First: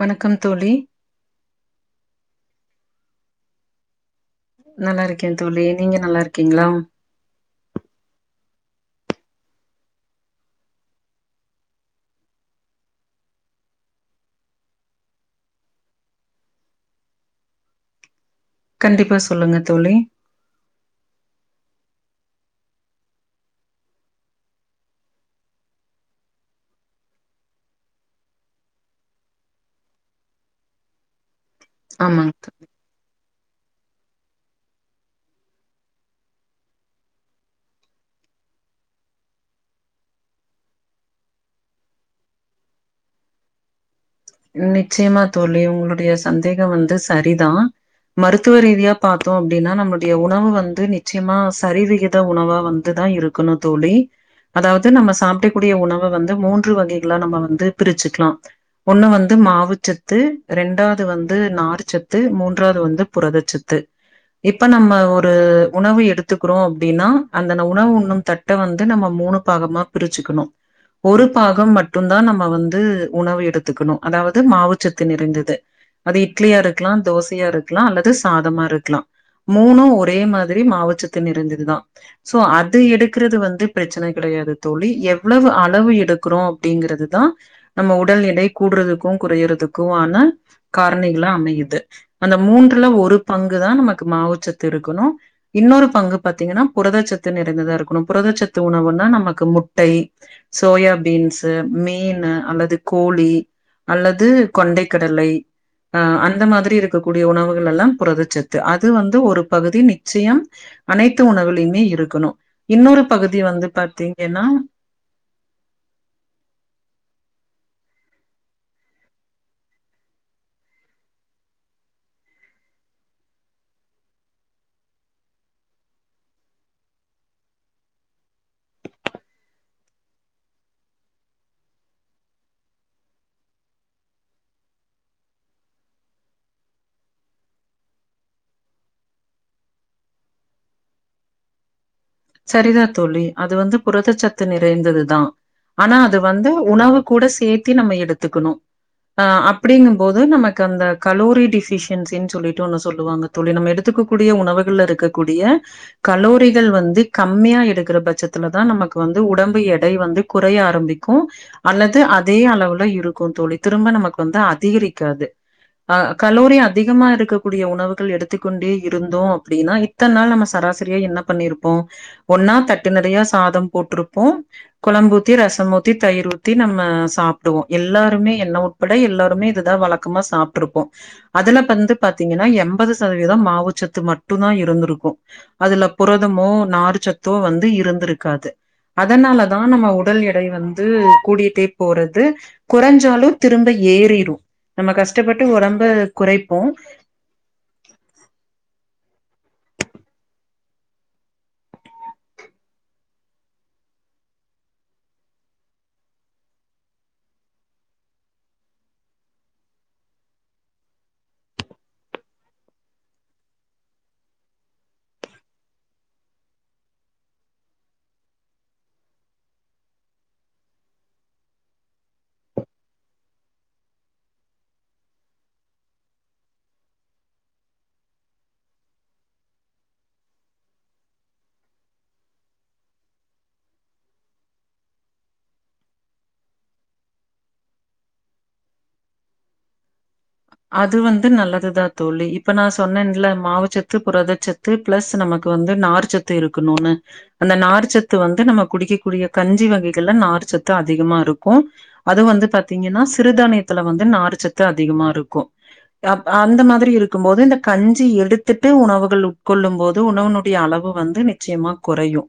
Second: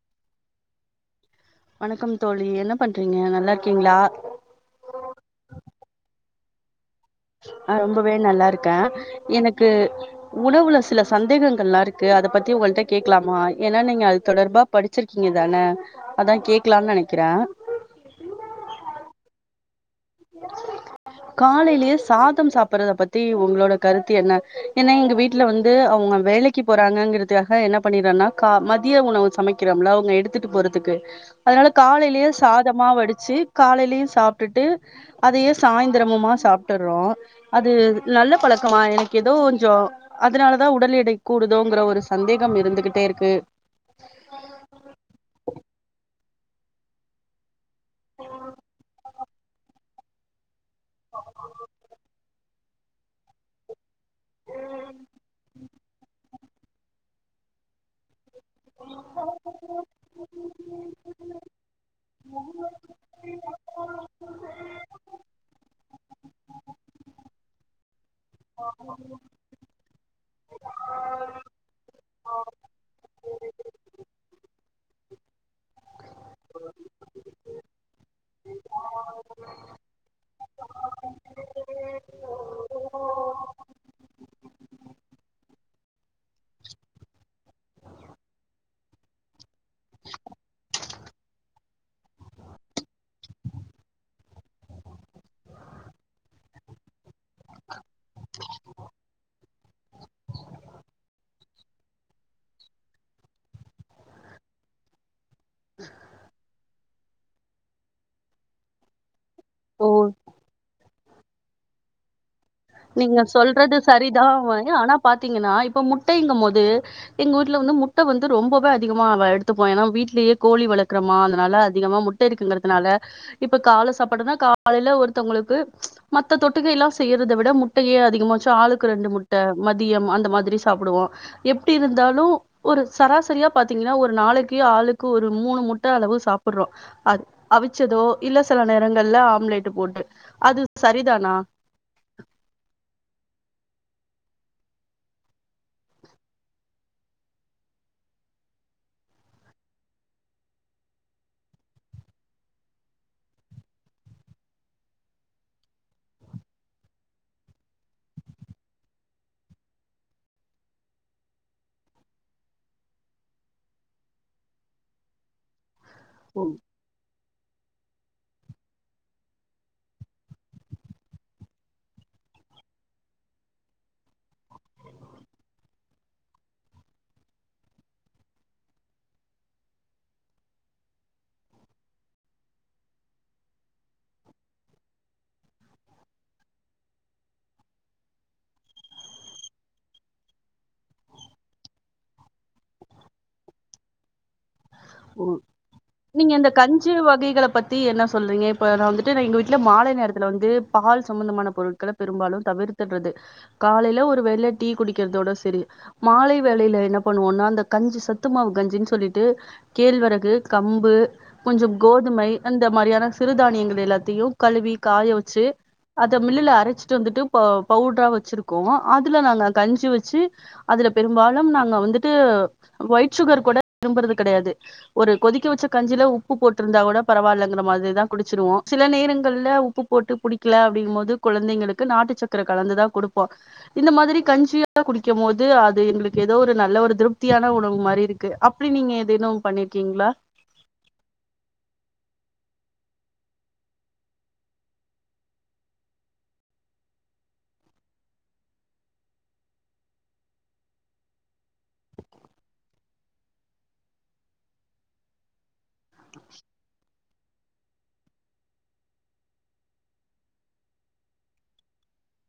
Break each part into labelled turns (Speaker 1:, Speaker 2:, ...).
Speaker 1: வணக்கம் தோழி
Speaker 2: வணக்கம் தோழி என்ன பண்றீங்க நல்லா இருக்கீங்களா?
Speaker 1: நல்லா இருக்கே தோழி நீங்க நல்லாரு ஓகேங்ளா?
Speaker 2: ஆஹ் ரொம்பவே நல்லாருக்கே எனக்கு உணவுல சில சந்தேகங்கள்லா இருக்கு அத பத்தி ஒங்கள்ட கேக்லாமா ஏன்னா நீங்க அது தொடர்பா படிச்சிருக்கீங்க தானே அதா கேக்லான் நெனைக்கிறே
Speaker 1: கண்டிப்பா சொல்லுங்க தோழி
Speaker 2: காலைலயே சாதம் சாப்பட்றத பத்தி ஒங்களோட கருத்து என்ன ஏனா எங்க வீட்ல வந்து அவுங்க வேலைக்கு போறாங்கங்கிறதுக்காக என்ன பண்ணிறனா கா மதிய உணவு சமைக்கிறோம்ல அவுங்க எடுத்துட்டு போறதுக்கு அதனால காலையிலே
Speaker 1: ஆமாங்க
Speaker 2: சாதமா வடிச்சி காலைலயு சாப்டுட்டு அதயே சாய்ந்தரமுமா சாப்ட்டறோ அது நல்ல பழக்கமா எனக்கு எதோ கொஞ்ஜோ அதனாலதா உடல் எடை கூடுதோங்கற ஒரு சந்தேகம் இருந்துகிட்டே இருக்கு
Speaker 1: நிச்சயமா தோழி ஒங்ளுடைய சந்தேகம் வந்து சரிதா மருத்துவ ரீதியா பாத் தோம் அப்டின்னா நம்முடைய உணவு வந்து நிச்சயமா சரிவிகித உணவா வந்துதா இருக்கணு தோழி அதாது நம்ப சாப்படக்க கூடிய உணவ வந்து மூன்று வகை நம்ப வந்து பிரிச்சுக்லா ஒன்னு வந்து மாவுச்சத்து ரெண்டாது வந்து நார்ச் சத்து மூன்றாது வந்து புரதச்சத்து இப்ப நம்ப ஒரு உணவு எடுத்துக்குறோ அப்டின்னா அந்தன உணவு உண்ணும் தட் ட்ட வந்து நம்ப மூணு பாகமா பிரிச்சுகுணு ஒரு பாகம் மட்டு தா நம்ப வந்து உணவு எடுத் துகனு அதாவது மாவுச்சத்து நிறைந்தது அது இட்லியா இருக்லா தோசையா இருக்லா அல்லது சாதமா இருக்லா மூனு ஒரே மாதிரி மாவுச்சத்து நிறைந்ததுதா சோ அது எடுக்றது வந்து பிரச்சனை கெடையாது தோழி எவ்ளவு அளவு எடுக்றோ அப்டிங்கிறதுதா நம்ப உடல் எடை கூட்றதுக்கு குறையறதுக் ஆன காரணிகலா அமையுது அந்த மூன்றுல ஒரு பங்கு தா நமக்கு மாவுச்சத் இருக்குணு இன்னொரு பங்கு பாத்தீங்கன்னா புரதச்சத் நிறைந்ததா இருக்கணு புரதச்சத்து உணவுனா நமக்கு முட்டை சோயா பீன்ஸ் இந்த மீனு அல்லது கோழி அல்லது கொண்டை கடலை ஆ அந்த மாதிரி இரு க்ககூடிய உணவுகள் எல்லா புரதச்சத்து அது வந்து ஒரு பகுதி
Speaker 2: ஓ
Speaker 1: நிச்சயம் அனைத்து உணவுலையுமே இருக்கணு இன்னொரு
Speaker 2: நீங்க
Speaker 1: பகுதி வந்து
Speaker 2: சொல்றது சரிதா
Speaker 1: பாத்தீங்கன்னா
Speaker 2: ஆனா பாத்தீங்கன்னா இப்ப முட்டைங்கு போது எங்க வீட்ல வந்து முட் முட்ட வந்து ரொம்பவே அதிகமா எடுத்துப்போ ஏன்னா வீட்லேயே கோழி வளக்றமா அதனால அதிகமா முட்ட இருக்குங்கறதுனால இப்ப கால சாப்பாடுனா காலைல ஒருதவங்ளுக்கு மத்த தொட்டுக்க எல்லா செய்யறத விட முட்டையே அதிகமாச்சு ஆளுக்கு ரெண்டு முட்ட மதியம் அந்த மாதிரி சாப்டுவோ எப்டி இருந்தாலு ஒரு சராசரியா பாத்தீங்கன்னா ஒரு நாளைக்கு ஆளுக்கு ஒரு மூணு முட்ட அளவு சாப்ர்றோ அத் அவிச்சதோ இல்ல சில நேரங்கள்ல ஆம்லேட்டு போட்டு அது சரிதானா
Speaker 1: சரிதா தோழி அது வந்து புரதச்சத்து நிறைந்ததுதா ஆனா அது வந்து உணவு கூட சேர்த்தி நம்ப எடுத்துக்குணு ஆஹ் அப்டிங்கும்போது நமக்கு அந்த கலோரி டிஃபிஷன்சினு சொல்லிட்டு ஒன்னு சொல்லுவாங்க தோழி நம்ப எடுத்துக்க கூடிய உணவுகள்ல இருக்கக்கூடிய கலோரிகள் வந்து கம்மியா எடுக்கற பட்சத்துல தா நமக்கு வந்து உடம்பு எடை வந்து குறைய ஆரம்பிக்கு அல்லது அதே அளவுல இருக்கு தோழி திரும்ப நமக்கு வந்து அதிகரிக்காது ஆஹ் கலோரி அதிகமா இருக்க கூடிய உணவுகள் எடுத்துக்கொண்டே இருந்தோ அப்படின்னா இத்தநாள் நம்ம சராசரியா என்ன பண்ணியிருப்போ ஒன்னா தட்டு நெறயா சாதம் போட்டுருப்போ கொழம்பூத்தி ரசம் ஊத்தி தயிர் ஊத்தி நம்ம சாப்டுவோ எல்லாருமே என்ன உட்பட எல்லாருமே இதுதா வழக்கமா சாப்ட்டுருப்போ அதுல பந்து பாத்தீங்கன்னா எம்பது சதவீதம் மாவுச்சத்து மட்டுந்தா இருந்துருக்கு அதுல புரதமோ நார்ச்சத்தோ வந்து இருந்துருக்காது அதனாலதா நம்ம உடல் எடை வந்து கூடிட்டே போறது கொறஞ்சாலு திரும்ப ஏறிரு நம்ம கஷ்டப்பட்டு ஒடம்ப
Speaker 2: நீங்க இந்த
Speaker 1: குறைப்போ
Speaker 2: கஞ்சு வகைகள பத்தி என்ன சொல்றீங்க இப்ப நா வந்து ட்டு நா எங்க வீட்டுல மாலை நேரத்துல வந்து பால் சம்பந்தமான பொருட்கள பெரும்பாலு தவிர்த்துடுறது காலையில ஒரு வேள டீ குடிக்கிறதோட சரி மாலை வேளையில என்ன பண்ணுவோனா அந்த கஞ்சு சத்துமாவு கஞ்சுன்னு சொல்லிட்டு கேழ்வரகு கம்பு கொஞ்சொ கோதுமை அந்த மாதிரியான சிறுதானியங்கள் எல்லாத்தையு கழுவி காய வச்சு அத மில்லுல அரைச்சிட்டு வந்துட்டு ப பவுட்ரா வச்சிருக்கோ அதுல நாங்க கஞ்சி வச்சு அதுல பெரும்பாலும் நாங்க வந்துட்டு ஒயிட் சுகர் கூட விரும்புறது கெடையாது ஒரு கொதிக்க வச்ச கஞ்சியில உப்பு போட்டிருந்தா கூட பரவாயில்லங்கிற மாதிரிதா குடிச்சிருவோ சில நேரங்கள்ல உப்பு போட்டு குடிக்கல அப்படிங்க போது குழந்தைங்களுக்கு நாட்டு சக்கர கலந்துதா குடுப்போ இந்த மாதிரி கஞ்சியா குடிக்கம்போது அது எங்களுக்கு எதோ ஒரு நல்ல ஒரு திருப்தியான உணவு மாரி இருக்கு அப்டி நீங்க ஏதேனு பண்ணிருக்கீங்களா
Speaker 1: அது வந்து நல்லதுதா தோழி இப்ப நா சொன்னேன்ல மாவுச்சத்து புரதச்சத்து பிளஸ் நமக்கு வந்து நார்ச்சத்து இருக்குணுனு அந்த நார்ச்சத்து வந்து நம்ம குடிக்கக்கூடிய கஞ்சி வகைகள்ல நார்ச்சத்து அதிகமா இருக்கு அது வந்து பாத்தீங்கன்னா சிறுதானியத்துல வந்து நார்ச்சத்து அதிகமாருக் ரப் அந்த மாதிரி இரு கும்போது இந்த கஞ்சி எடுத்துட்டு உணவுகள் உட்கொள்ளும் போது உணவனுடைய அளவு வந்து நிச்சயமா குறையு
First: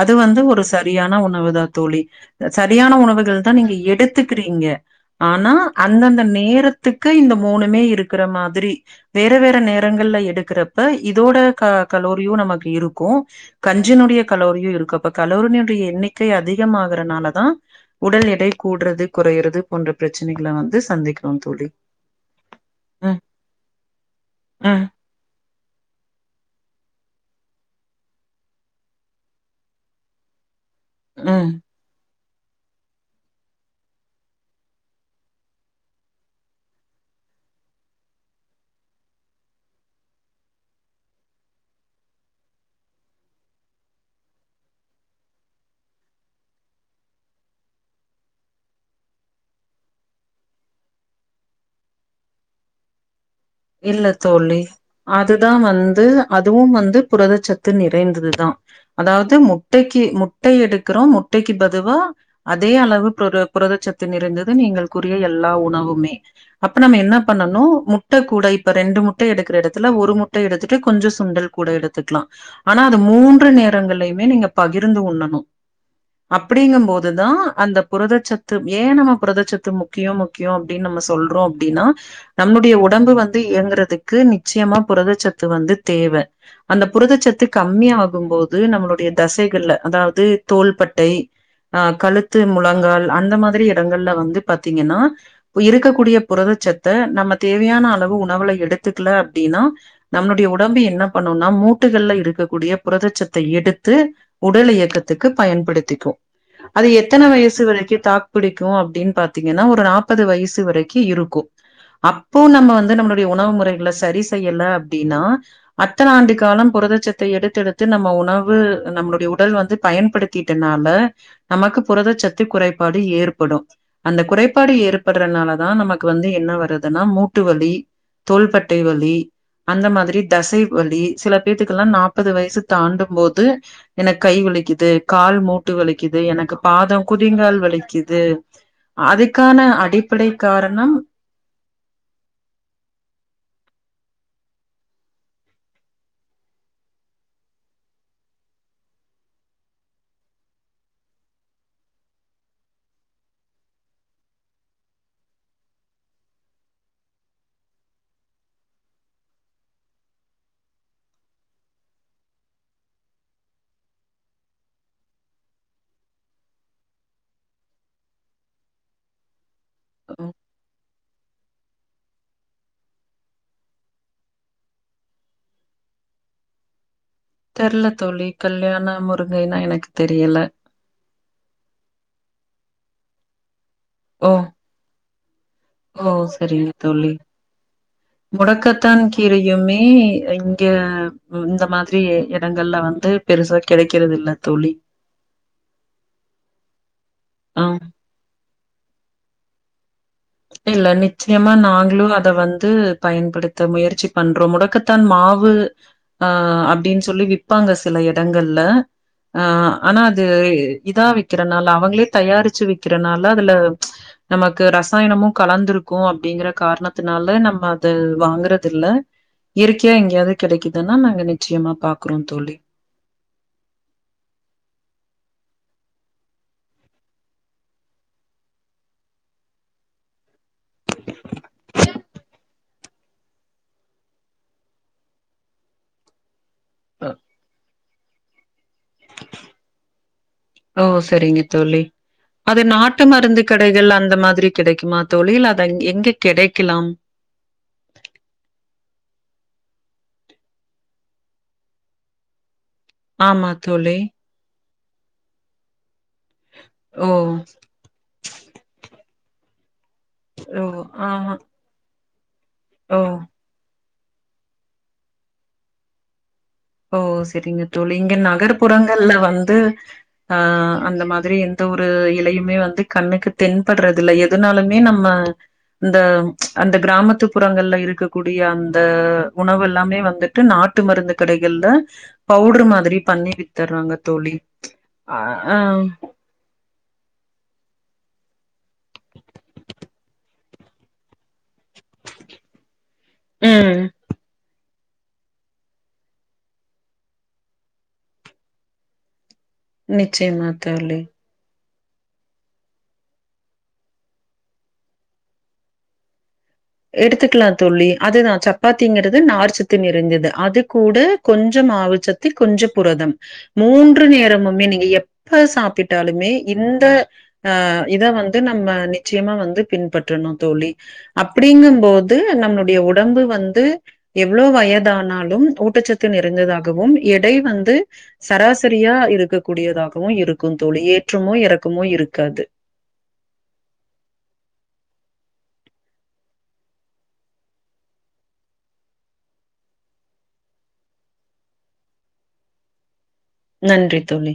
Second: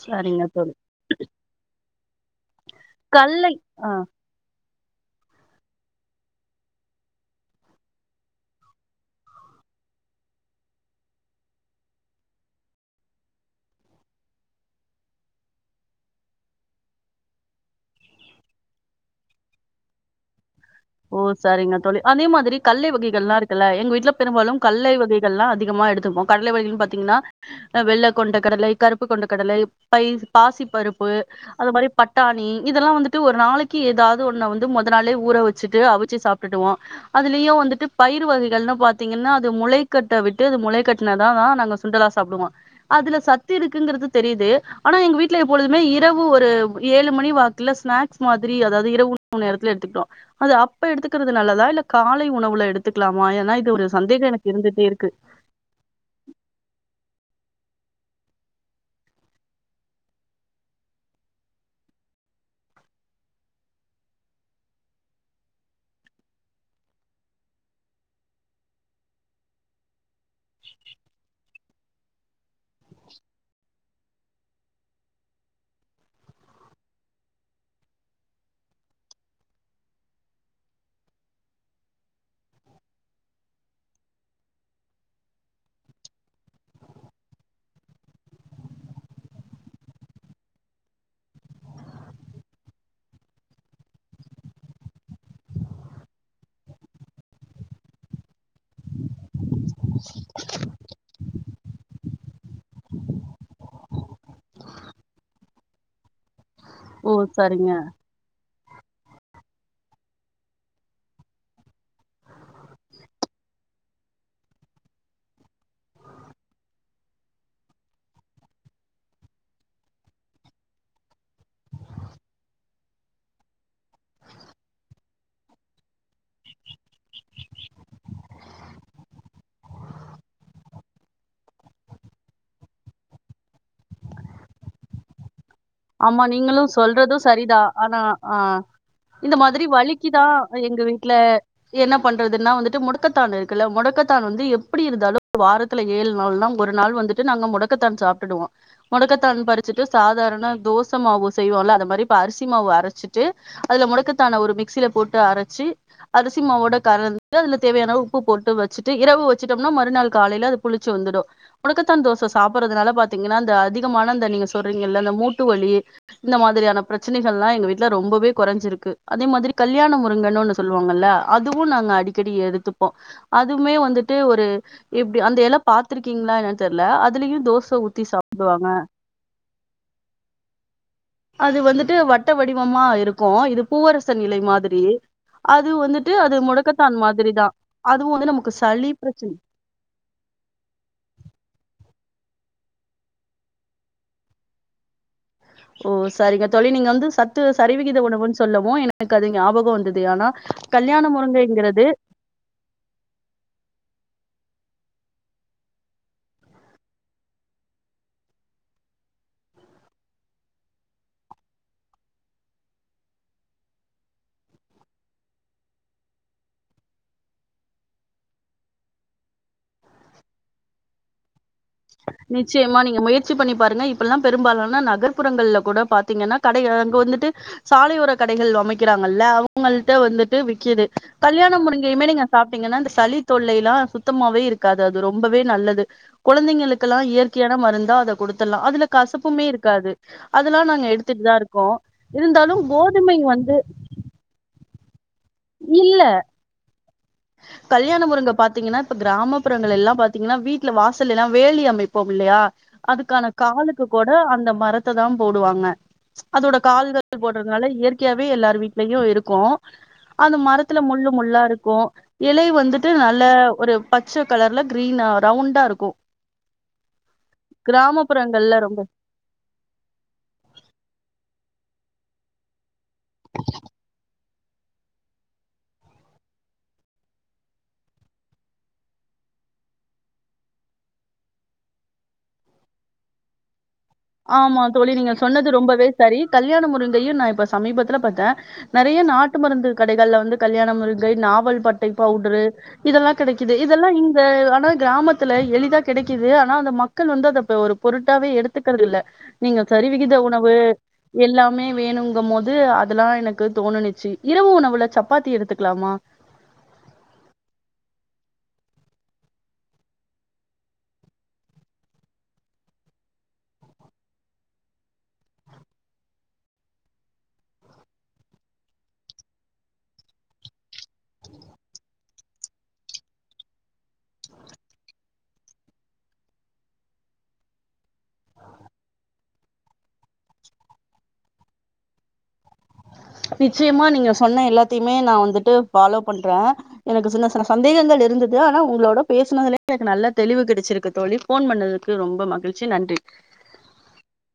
Speaker 1: அது வந்து
Speaker 2: சரிங்க
Speaker 1: ஒரு
Speaker 2: தோழி
Speaker 1: சரியான உணவுதா தோழி சரியான உணவுகள்தா
Speaker 2: கல்லை
Speaker 1: நீங்க
Speaker 2: ஆ
Speaker 1: எடுத்துக்கிறீங்க ஆனா அந்தந்த நேரத்துக் கு இந்த மூனுமே இருக்கிற மாதிரி வேற வேற நேரங்கள்ல எடுக்கிறப்ப இதோட க கலோரியு நமக்கு இருக்கு கஞ்சினுடைய கலோரியு இருக்கு அப்ப கலோரினோடைய எண்ணிக்கை அதிகமாகறனாலதா உடல் எடை கூடுறது கொறையறது போன்ற பிரச்சனைகள வந் து
Speaker 2: ஓ
Speaker 1: சந்திக்கிறோ தோழி
Speaker 2: சரிங்க அதே மாதிரி கல்லை
Speaker 1: ம்
Speaker 2: வகைகள்லா இருக்குல்ல எங்க வீட்ல பெரும்பாலு
Speaker 1: ம்
Speaker 2: கல்லைவகைகள்ளா அதிகமா எடுத்துப்போ கடலை வகைகள் பாத்தீங்கன்னா வெள்ள கொண்ட கடலை கருப்பு கொண்ட கடலை பை பாசி பருப்பு
Speaker 1: ம்
Speaker 2: அது மாறி பட் ட்டாணி இதெல்லா வந்துட்டு ஒரு நாளைக்கு எதாவது ஒன்ன வந்து மொத நாளே ஊற வச் சுட்டு அவிச்சு சாப்ட்டுடுவோ அதுளியு வந்துட்டு பயர் வகைகள்னு பாத்தீங்கன்னா அது முளைக்கட்ட விட்டு அது முளைக்கட்டுனதா தா நாங்க சுண்டலா சாப்புடுவோ அதுல சத்து இருக்குங்கிறது தெரியுது ஆனா எங்க வீட்டுல எப்பொழுதுமே இரவு ஒரு ஏழு மணி வாக்குல ஸ்நாக்ஸ் மாதிரி அதாவது இரவு நேரத்துல எடுத்துக்கிட்டோ அது அப்ப எடுத்துக்குறது நல்லதா இல்ல காலை உணவுல எடுத்துக்கலாம்
Speaker 1: இல்ல தோழி அதுதா வந்து அதுவும் வந்து புரதச்சத்து து நிறைந்ததுதா அதாவது முட்டைக்கு முட்டை எடுக்குறோ முட்டைக்கு பதுவா அதே அளவு புர புரதச்சத்து நிறஞ்சது நீங்கள் கூறிய எல்லா உணவுமே அப்ப நம்ம என்ன பண்ணனு முட்ட கூட இப்ப ரண்டு முட்ட எடுக்குற இடத்துல ஒரு முட் ட எடுத்துட்டு கொஞ்சொ சுண்டல் கூட எடுத் துக்லா ஆனா அது மூன்று நேரங்களையுமே நீங்க பகிர்ந்து உண்ணணு அப்படிங்கம்போதுதா அந்த புரதச்சத்து ஏ நம்ம புரதச்சத்து முக்கியொ முக்கியொ அப்டின்னு நம்ம சொல்றோ அப்டின்னா நம்முடைய உடம்பு வந் து இயங்கறதுக்கு நிச்சயமா புரதச்சத்து வந்து தேவ அந்த புரதச்சத்து கம்மி ஆகும்போது நம்மளுடைய தசைகள்ல அதாவது தோளபட்டை அ கழுத்து முழங்கால் அந்த மாதிரி இடங்கள்ல வந்து பாத்தீங்கன்னா இருக்கக்கூடிய புரதச்சத்த நம்ம தேவையான அளவு உண் ணவுல எடுத்துக்கல அப்டின்னா நம்ளுடைய உடம்பு என்ன பண்ணுனா மூட்டுகள்ல இருக்கக்கூடிய புரத சத்த எடுத்து உடல் இயக்கத்துக்கு பயன்படுத்திக்கு அது
Speaker 2: ஓ
Speaker 1: எத்தன
Speaker 2: சரிங்க
Speaker 1: வயசு வரைக்கு தாக்கு புடிக் கு அப்டின்னு பாத்தீங்கன்னா ஒரு நாப்பது வயசு வரைக்கு இருக்கு அப்போ நம்ம வந்து நம்மளோட உணவு முறைகள சரி செய்யல அப்டின்னா அத்தன ஆண்டு காலம் புரத சத்த எடுத்தெடுத்து நம்ம உணவு நம்மளுடைய உடல் வந்து பயன்படுத்திட்டனால நமக்கு புரதச்சத்து குறைபாடு ஏற்படு அந்த குறைபாடு ஏற்படுறனாலதா நமக்கு வந்து என்ன வருதுன்னா மூட்டுவலி தோள்பட்டை வலி அந்த மாதிரி தசை வலி சில பேத்துக்கெல்லா நாப்பது வயசு தாண்டம் போது எனக்கு கை வலிக்குது கால் மூட்
Speaker 2: ஆமா நீங்களு சொல்றது சரிதா ஆனா
Speaker 1: வலிக்குது
Speaker 2: ஆ இந்த
Speaker 1: அதுக்கான
Speaker 2: மாதிரி வலிக்குதா
Speaker 1: அடிப்படை
Speaker 2: எங்க
Speaker 1: காரணம்
Speaker 2: வீட்ல என்ன பண்றதுன்னா வந்துட்டு முட க்கத்தான் இருக்குல்ல முடக்கத்தான் வந்து எப்டி இருந்தாலும் வாரத்துல ஏழு நாள்னா ஒரு நாள் வந்துட்டு நாங்க முடக்கத்தான் சாப்ட்டுடுவோ முடக்கத்தான் பறிச்சுட்டு சாதாரண தோச மாவு செய்வோல அது மாரி அரிசி மாவு ப்ப அரைச்சிட்டு அதுல முடக்கத்தான ஒரு மிக்சியில போட்டு அரைச்சு அரிசி மாவோட கலந்துட்டு அதுல தேவையான உப்பு போட்டு வச்சுட்டு இரவு வச்சுட்டோம்னா மறுநாள் காலையில அது புளிச்சு வந்துடு முடக்கத்தான் தோச சாப்படுறதுனால பாத்தீங்கன்னா அந்த அதிகமான இந்த நீங்க சொல்றீங்கள இந்த மூட் மூட்டு வலி இந்த மாதிரியான பிரச்சனைகள்லா எங்க வீட்டுல ரொம்பவே கொறஞ்சிருக்கு அதே மாதிரி கல்யாண முருங்கன்னு ஒன்னு சொல்லுவாங்கல்ல அதுவு நாங்க அடிக்கடி எடுத்துப்போ அதுமே வந்துட்டு ஒரு எப்டி அந்த எல பா்த்திருக்கீங்களா என்னான்னு தெர்ல அது
Speaker 1: தெர்லத் தோழி கல்யாண முருங்கைனா எனக்கு தெரியல
Speaker 2: அது வந்துட்டு வட்ட வடி வமா இருக்கு இது பூவரசன்
Speaker 1: ஓ
Speaker 2: இலை மாதிரியே
Speaker 1: ஓ செரிங்க தோழி
Speaker 2: மாதிரிதா அதுவு வந்து நமக்கு சளி
Speaker 1: முடக்கத்தான்
Speaker 2: பிரச்சன
Speaker 1: கீரையுமே இங்க இந்த மாதிரி இடங்கள்ல வந்து பெருசா கெடைக்கறது இல்ல தோழி
Speaker 2: ஓ சரிங்க தோழி நீங்க வந்து சத்து
Speaker 1: ஆ
Speaker 2: சரிவிகிதோ உணவு சொல்லவு எனக்கு அது ஞாபகம் வந்தது ஆனா
Speaker 1: இல்ல
Speaker 2: கல்யாண
Speaker 1: நிச்சயமா
Speaker 2: முருங்கைங்கிறது
Speaker 1: நாங்களு அத வந்து பயன்படுத்த முயற்சி பண்றோ முடக்கத் தான் மாவு அ அப்டின் சொல்லி விப்பாங்க சில இடங்கள்ல அ ஆனா அது இ இதா விக்கறனால அவங்களே தயாரிச்சு விக்கறனால அதுல நமக்கு ரசாயனமு கலந்துருக்கு அப்டிங்கற காரணத்துனால நம்ம அது வாங்கறது இல்ல இயற்கையா எங்கேயாவது கெடைக்கிதுன்னா நாங்க நிச்சயமா பாக்குறோ தோழி
Speaker 2: நிச்சயமா நீங்க முயற்சி பண்ணி பாருங்க இப்பல்லா பெரும்பாலான்ன நகர்ப்புறங்கள்ல கூட பாத்தீங்ன்னா கடை அங்க வந்துட்டு சாலையோர கடைகள் அமைக்கிறாங்கல்ல அவுங்கள்ட்ட வந்துட்டு விக்கிது கல்யாணம் முறைங்கையுமே நீங்க சாப்டிங்கன்னா இந்த சளி தொல்லெல்லா சுத்தமாவே இருக்காது அது ரொம்பவே நல்லது கொழந்தைங்கள் ல்லா
Speaker 1: அ,
Speaker 2: இயற்கையான மருந்தா கொடுத்தர்லா அதுல கசப்புமே இருக்காது அதெல்லா
Speaker 1: ஓ
Speaker 2: நாங்க எடுத்துட்டுதா
Speaker 1: சரிங்க
Speaker 2: இருக்கோ
Speaker 1: தோழி
Speaker 2: இருந்தாலு கோதுமை வந்து
Speaker 1: கிடைக்குமா
Speaker 2: இல்ல கல்யாண முருங்க பாத்தீங்கன்னா இப்ப கிராமப் புறங்களெல்லாம் பாத்தீங்கின்னா வீட்ல வாசலெல்லா வேலி அமைப்போம் இல்லையா அதுக்கான
Speaker 1: ஆமா
Speaker 2: காலுக்கு
Speaker 1: தோழி
Speaker 2: கொட அந்த மரத்து தான் போடுவாங்க அதோட
Speaker 1: ஓ
Speaker 2: கால்கள் போடுறதுனால இயற்கையாவே எல்லாரு வீட்லயு இருக்கு அந்த
Speaker 1: ஓ
Speaker 2: மரத்துல முள்ளு
Speaker 1: ஆஹா
Speaker 2: முள்ளாருக்கு இலை வந்துட்டு
Speaker 1: ஓ
Speaker 2: நல்ல ஒரு பச்ச கலர்ல கிரீனா ரவுண்டா இருக்கு
Speaker 1: ஓ செரிங்க தோழி இங்க
Speaker 2: கிராமப்புறங்கள்ல ரொம்ப
Speaker 1: நகர்ப்புறங்கள்ல வந்து அ அந்த மாதிரி எந்த ஒரு இலையுமே வந்து கண்ணுக்கு தென்படுறதுல்ல எதனாலுமே நம்ம இந்த அந்த கிராமத்து புறங்கள்ல இருக்கக்கூடிய அந்த உணவெல்லாமே வந்துட்டு நாட்டு மருந்து கடை கள்ல பவுடர் மாதிரி பண்ணி வித்
Speaker 2: ஆமா தோழி நீங்க சொன்னது
Speaker 1: ஆ
Speaker 2: ரொம்பவே சரி கல்யாணம் முருங் கையு நா இப்ப சமீபத்துல பாத்த நறைய நாட்டு மருந்து கடைகள்ல வந்து கல்யாணம் முருங்கை நாவல் பட்டை பவுடரு இதெல்லா கெடைக்குது
Speaker 1: ம்
Speaker 2: இதெல்லா இந்த ஆனா கிராமத்துல எளிதா கெடைக்கிது ஆனா அந்த மக்கள் வந்து அத ஒரு பொருட்டாவே எடுத்துக் துக்கறதுல்ல நீங்க சரிவிகித
Speaker 1: நிச்சயமா
Speaker 2: உணவு
Speaker 1: தோழி
Speaker 2: எல்லாமே வேணுங்கும் போோது வேணுங்கம்போது அதெல்லா எனக்கு தோணுனிச்சு இரவு உணவுல சப்பாத்தி எடுத்துக்கலாமா
Speaker 1: எடுத்துக்கலா தோழி அதுதா சப்பாத்திங்கிறது நார்ச்சத்து நிறைந்தது அது கூட கொஞ்சம் மாவு சத்து கொஞ்ச புரதம் மூன்று நேரமுமே நீங்க எப்ப சாப்பிட்டாலுமே இந்த ஆ இத வந்து நம்ம நிச்சயமா வந்து பின்பற்றணு தோழி அப்டிங்கும் போது நம்முடைய உடம்பு வந்து எவ்ள வயதானாலும் ஊட்டச்சத்து நிறைந்ததாகவும் எடை வந்து சராசரியா இருக்க கூடியதாகவு இருக்கு தோழி ஏற்றமோ இறக்கமோ இருக்காது
Speaker 2: நிச்சயமா நீங்க சொன்ன எல்லாத்தையுமே நா வந்துட்டு ஃபாலோ பண்ற எனக்கு சின்ன சின்ன சந்தேகங்கள் இருந்தது ஆனா உங்களோட பேசனதுலயே எனக்கு நல்லா தெளிவு கெடச்சிருக்கு தோழி ஃபோன் பண்ணதுக்கு ரொம்ப மகிழ்ச்சி நன்றி
Speaker 1: நன்றி தோழி